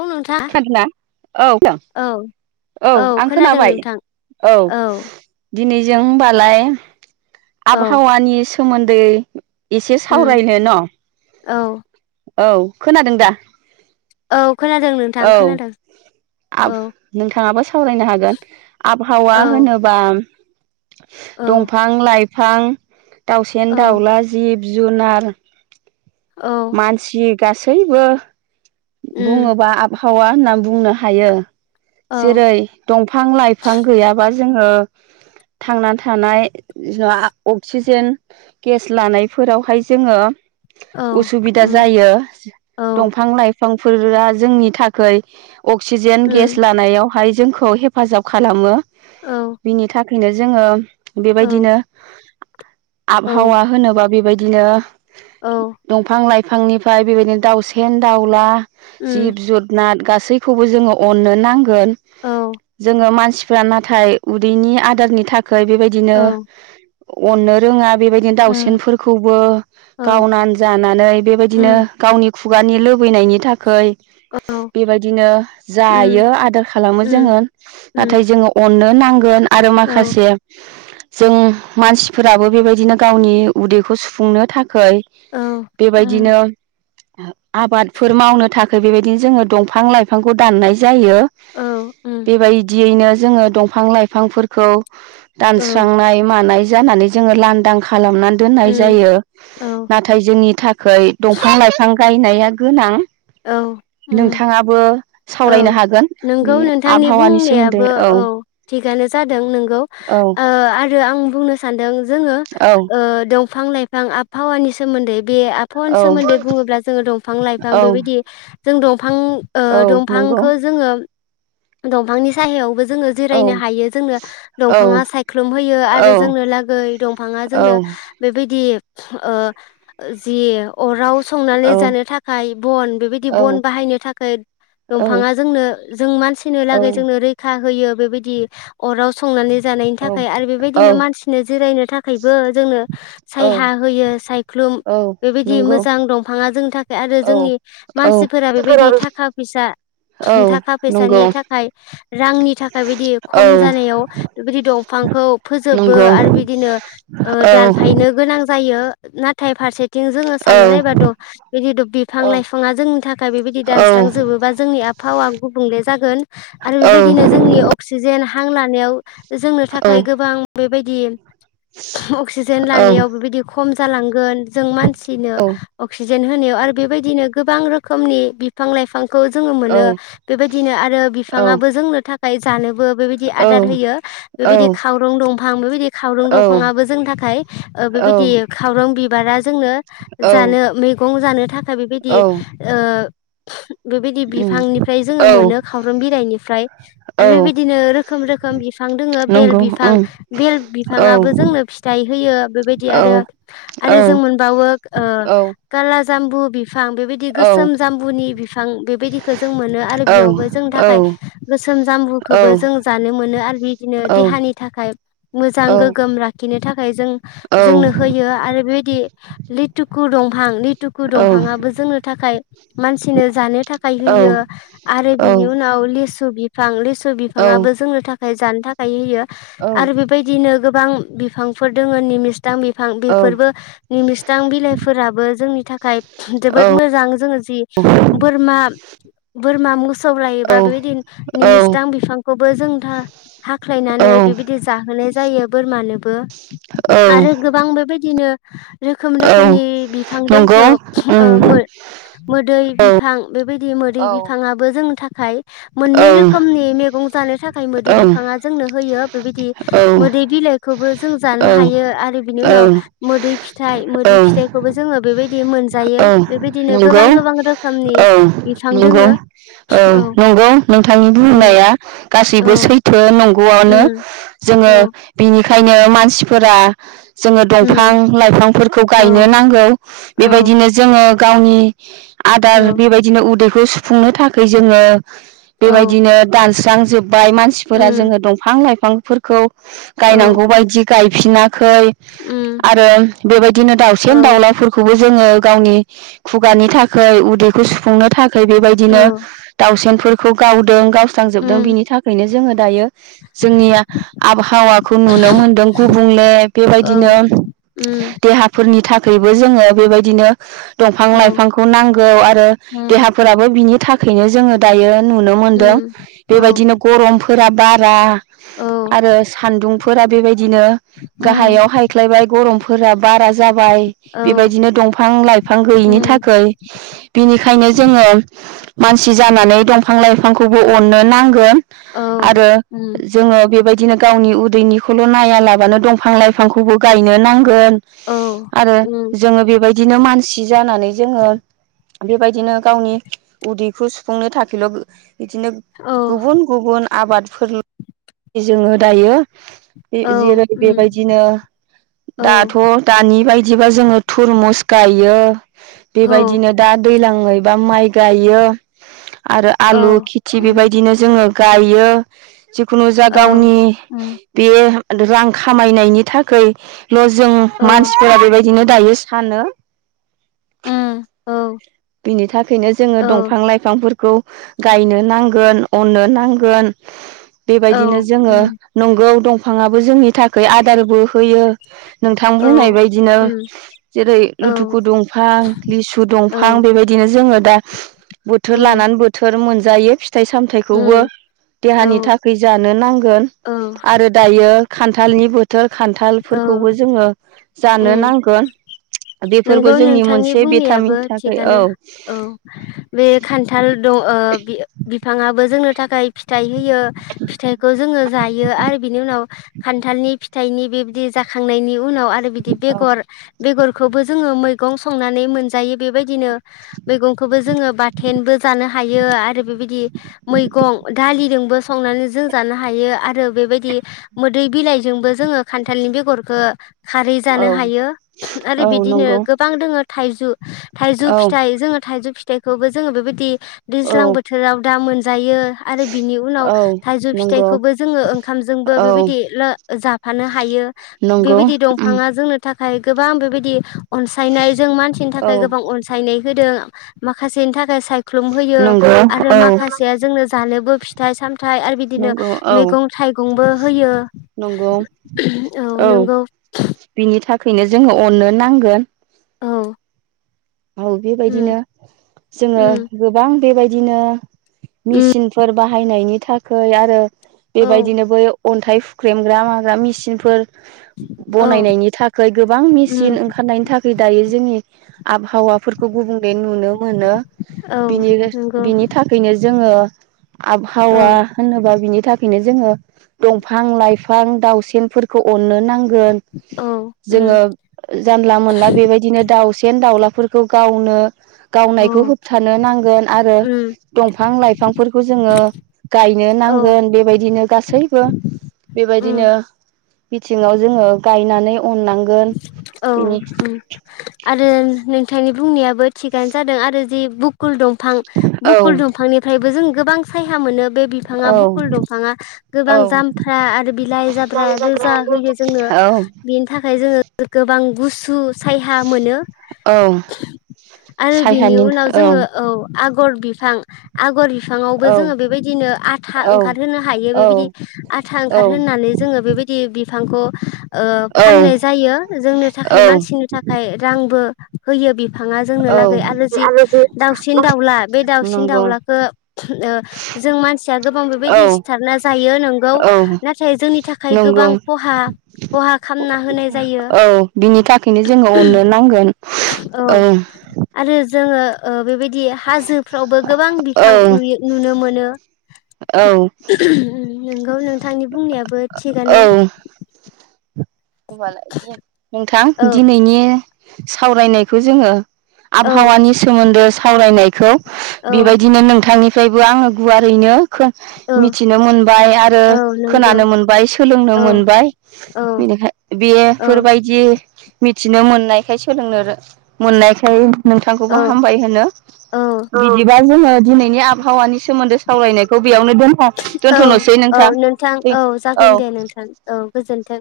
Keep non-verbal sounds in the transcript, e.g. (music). औ नोंथां खोनादोंना औ औ आं खोनादों खोनाबाय नोंथां औ दिनै जों होनबालाय औ आबहावानिस सोमोन्दै एसे उम सावरायनो न' औ औ खोनादों दा? औ खोनादों नोंथां औ खोनादों आब औ नोंथाङाबो सावरायनो हागोन आबहावा औ होनोबा उम औ दंफां लाइफ फां दाउसेेन औ दाउला जिब जुनार औ मानसि गासैबो उम बुङोबा आब हावा होनना बुंनो हायो। औ जेरै दंफां लाइफां गैयाबा जोङो थांना थानाय जा अक्सिजेन गेस लानायफोरावहाय जोङो औ उसुबिदा उम जायो औ दंफां लाइफ फोरा जोंनि थाखै अक्सिजेन गेस उम लानायावहाय जोंखौ हेफाजाब खालामो। औ बिनि थाख नो जोङो औ बेबायदिनो औ आबहावा होनोबा बेबायद बिदिनो औ दंफां लाइफां बिफांनिफ्राय बेबायदिनो दाउसेेन दाउ ग्ला--, उम जिब जादनाट गास गासैखौबो जोङो अननो नां गोन औ जोंगो मानसि रा नाथाय उदैनि आदारनि थाखाय खाय बेबायदिनो- औ अननो रोङा बेबायदिनो उम दाउसेनफोरखौबो औ गावनानै जानानै बेबायदिनो उम गावनि खुगानि ल लुबैनायनि थाखाय। औ बेबायदिनो उम जायो आदार खालामो उम जोङो नाथाय उम जोङो अननो न नांगोन। आरो औ माखासे जों मानसिफोराबो बेबायदिनो गावनि उदैखौ सुफुंनो थाखाय। औ उम बेबायदिनो आबाद फोर मावनो थाखाय बेबायदिनो जोङो दंफां लाइफांखौ दाननाय जायो। जायो औ उम बेबायदियैनो जोङो दंफां लाइफांफोरखौ औ दानस्रांनाय मानाय जानानै जोङो लानदां खा खालामना दोननाय उम जायो औ नाथाय जोंनि थाखाय दंफां लाइफां गायनाय गोनां औ उम नोंथाङाबो औ सावरायनो हागोन बे नोंगौ नोंथांनि आबहावानि सोमोन्दै बुंनायाबो औ थिगानो जादों नंगौ औ ।ओ रो आं बुंनो सानदों जोङो ओ औ बिफां लाइफां आबहावानि सोमोन्दै बे आबहावानि औ सोमोन्दै बुङोब्ला जोङो दंफां लाइफां बेबाय औ जों दं फां ओ औ नंगौ दंफांखौ जोङो दंफांनि सायहायावबो जोङो औ जिरायनो हायो जोंनो औ दंफाङा सायख्लुम होयो । औ आरो जोंनो लागै दंफाङा जोंनो औ बेबायदि ओ जि अराव संनानै औ जानो थाखाय बन बेबायदि औ बन बाहायनो थाखाय दंफाङा जोंनो जों मानसि लागै जोंनो रैखा खा होयो बेबायदि अराव संनानै जानायनि थाखाय आरो औ बेबायनो मानसिनो जिरायनो थाखायबो जोंनो औ सायहा होयो सख्लुम औ बेबाय नंगौ मोजां दंफाङा जों आरो औ जोंनि औ मानसिफोरा बेबायदि थाखा फैसा औ थाखा नंगौ फैसानि थाखाय रांनि थाखाय बिदि औ खम जानायाव बेबायदि दंफांखौ फोजोबो नंगौ आरो बिदिनो ओ औ दानफायनो गोनां जायो। नाथाय फारसे थिं जोङो औ साननानै नायबाथ' बिदि' बिफां लाइफाङा जोंनि थाखाय बेबायदि औ दानस्रांजोबोबा जोंनि आबहावा गुबुंले जागोन। आरो बेबायदिनो जोंनि अक्सिजेन हां लानायाव जोंनो थाखाय गोबां बेबायदि अक्सिजेन औ लानायाव बेबायदि खम जालांगोन। जों मानसिनो औ अक्सि जेन होनायाव आरो बेबायदिनो गोबां रोखोमनि बिफां लाइफां खौ जोङो औ औ मोनो बेबायदिनो आरो औ बिफाङाबो जोंनो थाख खाय जानो बो बे बायदि औ आदार होयो औ बेबायदि खावरं दंफां बेबायदि खावरं औ दंफाङाबो जेंनि थाखाय ओ बेबायदि ओ औ खावरं बि बारा जोंनो जानो मैगंजानो थाखाय बेबायदि औ ओ (inaudible) बेबायदि उम बिफांनिफ्राय औ जोङो मोनो खाव खावब्रुम बिलाइनिफ्राय औ आरो बेबायदिनो रोखोम रोखोम बिफां दङ बेल नंगौ बिफां उम बेल औ बिफांआबो जोंनो फिथाइ होयो बेबायदि औ आरो औ आरो जों मोनबावो ओ औ खालस जामबु बिफां बेबायदि औ गोसोम जामबुनि बिफां बेबायदिखौ जों मोनो आरो औ औ बेयावबो थाखाय गोसोम जामबुखौबो जों जानो मोनो आरो बिदिनो देहानि थाखाय मोजां गोगोम लाखिनो थाखाय जों जोंनो होयो आरो बे लिथुखु दंफां दि लिथुखु दंफाङाबो जोंनो थाखाय मानसिनो जानो थाखाय होयो आरो बिनि उनाव लिसु बिफां लि बिफाङाबो जोंनो थाखाय ओमफ्राय जानो थाखाय होयो आरो बेबायदिनो गोबां बिफांफोर दङ निमिस्रां बिफां बेफोरबो निमस्रां बिलाइफोराबो जोंनि थाखाय जोबोद मोजां जोङो जि बोरमा मा मोसौ लायोबा बेबायदि निमिसदां बिफांखौबो जों हाख्लायनानै बेबायदि जाहोनाय जायो बोरमानोबो औ आरो गोबां बेबायदिनो (unintelligible) रोखोम औ रोखोमनि बिफां नंगौ उम दोङो मोदै औ बिफां बेबायदि मोदै औ बिफाङाबो जोंनि थाखाय मोननै औ रोखोमनि मैगं जानो थाखाय मोदै बिफाङा जोंनो होयो बेबायदि मोदै बिलाइखौबो जों जानो औ हायो आरो बिनि उनाव औ मोदै फिथाइ मोदै फिथाइखौबो जोङो बेबायदि बे मोन जायो औ बेबायदिनो गोबां नंगौ गोबां रोखोमनि औ बिफां नंगौ दोङो औ नंगौ नोंथांनि उम बुंनाया औ गासैबो सैथो गनो उम जोङो औ बिनि ओंखायनो मानसिफोरा जोङो दंफां उम लाइफांफोरखौ गायनो औ नांगौ औ बेबायदिनो गावनि आदार औ बेबायदिनो उदै खौ सुफुंनो थाखाय जोङो औ बेबायदिनो दानस्रां बाय मानसिफोरा उम जोङो दंफां लाइफां बिफांफोरखौ औ गायनांगौ बायदि गायफिना खै उम आरो बेबायदिनो औ दाउसेन दाउलाफोरखौबो जोङो गावनि खुगानि थाखै उदैखौ सुफुंनो थाखै औ बेबायदिनो दाउसेनफोरखौ गावदों गाव स्रांजोबदों उम बिनि थाखायनो जोङो दायो जोंनि आबहावाखौ नुनो मोनदों गुबुंले औ बेबायदिनो उम देहाफोरनि था बेबो जोङो बेबायदिनो दंफां औ लाइफांखौ नांगौ आरो उम देहाफोराबो बिनि थाखैनो जोङो दायो नुनो मोनदों उम औ बेबायदिनो गरम फोरा बारा औ आरो सान्दुंफोरा बेबाय दिनो उम गाहायाव हायख्लायबाय गरम फोरा बारा जा बाय बे बायदिनो दं फां लाइफां गैयिनि उम थाखै बिनिखायनो जोङो मानसि जानानै दंफां लाइफांखौबो अननो नांगोन। औ आरो उम जोङो बेबाय दिनो गावनि उदैनिखौल' नायालाबानो दंफां लाइफांखौबो गायनो नांगोन। औ आरो उम जोङो बेबाय दिनो मानसि जानानै जोङो बेबायदिनो गावनि उदैखौ सुफुंनो थाखैल' बिदिनो औ गुबुन गुबुन आबादफोर जोङो दायो औ जेरै बेबायदिनो औ दाथ' दानि बाय दिबा जोङो थुरमुस गायो। बेबायदिनो दा दैलाङै बा माइ गायो। आरो औ आलु खिथि उम बेबायदिनो जोङो गायो जिखुनु जा औ गावनि बे रां खामायनायनि थाखाय ल' जों औ मानसिफोरा बेबाय दिनो दायो सानो। उम औ। बिनि थाखायनो जोङो दंफां लाइफांफोरखौ गायनो नांगोन, अननो नांगोन बेबायदिनो जोङो नंगौ दं फाङाबो जोंनि थाखाय आदारबो होयो। नोंथां बुंनाय बायदिनो जेरै लुथुखु दुंफां, लिसु दं फां बेबायदिनो जोङो दा बोथोर लानानै बोथोर मोन जायो फि थाइ सामथाइखौबो देहानि औ थाखाय जानो नांगोन आरो दायो खान्थालनि बो खान्थालफोरखौबो औ जोङो जानो नांगोन। बेफोरबो जोंनि मोनसे भिटामिन था आनो औ बे खान्थाल दं ओ बि-बिफाङाबो जोंनो थाखाय फिथाइ होयो फिथाइखौ जोङो जायो आरो बिनि उनाव खान्थालनि फिथाइनि बेबायदि जाखांनायनि उनाव आरो बिदि औ बेगर, बेगर जोङो मैगं संनानै मोनजायो बेबायदिनो मैगंखौबो जोङो बाथेनबो जानो हायो आरो बेबायदि मैगं दालिजोंबो संनानै जों जानो हायो आरो बेबायदि मोदै बिलाइजोंबो जोङो खान्थालनि बेगरखो खारै औ जानो हायो। रो औ बिदिनो नंगौ गोबां दोङो थाइजु थाइजौ औ फिथाइ जोङो थाइजौ फि थाइखौबो जोङो बेबायदि औ दैज्लां बोथोराव दा मोन जायो आरो बिनि उनाव औ थाइजौ नंगौ फिथाइखौबो जोङो ओंखामजोंबो औ बेबायदि लो- जाफानो हायो नंगौ बेबायदि उम दंफाङा जोंनो था हायगोब बां बेबायदि अनसायनाय जों मानसिनि औ थाखाय गोबां अनसायनाय होदों। माखासेनि थाखाय साय ख्लुम होयो नंगौ आरो औ माखासेया जोंनो जानोबो फिथाइ सामथाइ आरो बिदिनो नंगौ औ मैगं थाइगंबो होयो। नंगौ औ, बिनि था खैनो जोङो अननो नांगोन। औ औ बेबायदिनो उम जोङो उम गोबां बेबायदिनो उम मिसिनफोर बा बाहायनायनि थाखोय आरो। औ बेबायदिनो बै अन्थाइ फुख्रेमग्रा माग्रा मेचिनफोर। औ बनायनायनि थाखाय गोबां मेसिन उम ओंखारनायनि थाखाय दायो जोंनि आबहावाफोरखौ गुबुंले नुनो मोनो। औ बिनिरो- नंगौ बिनि थाखायनो जोङो आबहावा औ होनोबा बिनि था बेनो जोङो दंफां लाइफां दाउसेनफोरखौ अननो नां नांगोन औ उम जोङो जानला मोनला बेबायदिनो दाउ दावलाफोरखौ गावनो उम गावनायखौ होबथानो नांगोन आरो दंफां लाइफांफोरखौ जोङो गायनो औ नांगोन बेबायदिनो गासैबो उम बेबायदिनो बिथिङाव जोङो गायनानै अननांगोन औ बिनि उम आरो नोंथांनि बुंनायाबो थिगानो जादों आरो जि बुकुल दं फां औ बुकुल दंफांनिफ्रायबो जों गोबां सायहा मोनो बे बिफाङा औ बुकुल दंफांङा गोबां औ जामफ्रा आरो बिलाइ जाब्रा रोजा होयो जोंनो औ बेनि था जों (unintelligible) बां गुसु सायहा मोनो। औ आरो बिनि उनाव जोङो औ आगर बिफां आगर बिफाङावबो औ जोंङो बेबायदिनो आथा औ ओंखारहोनो हायो औ बेबायदि आथा ओंखार औ होनानै जोङो बेबायदि बिफांखौ ओ फाननाय जायो जोंनि थाखाय औ मानसिनि थाखाय रांबो होयो बि फाङा जोंनो औ लागै आरो जि दाउसिन दाउला बे दाउसिन नंगौ दाउलाखो ओ जों मानसिया गोबां औ बेबायदि सिथारना जायो नोंगौ औ नाथाय जोंनि थाखाय गोबां नंगौ खहा खहा खामना होनाय जा औ बिनि थाखायनो जोङो अननो नांगोन औ। आरो जोङो ओ बेबायदि दि हाजोफ्रावबो गोबां औ बिफां नुयो नुनो मोनो औ उम नोंगौ नोंथांनि बुं बुंनायाबो थिगानो । होबालाय दि नोंथां औ दिनैनि सावरायनायखौ जोङो औ आबहावानि सोमोन्दो सावरायनायखौ औ बेबायदिनो नोंथांनि फ्रायबो आङो गुवारैनो औ मिथिनो मोनबाय आरो औ नंगौ खोनानो मोनबाय सोलोंनो औ मोनबाय औ बेनिखाय बेयो फोरबायदि मिथिनो मोननायखाय सोलोंनो रो मोननायखाय नोंथांखौबो औ हामबाय होनो औ बिदिबा जोङो दिनैनि आ भावानि सो सोमोन्दो सावरायनायखौ बेयावनो दोनथ' औ दोन्थ'नोसै औ नोंथां औ। जागोन दे नोंथां औ गोजोन्थों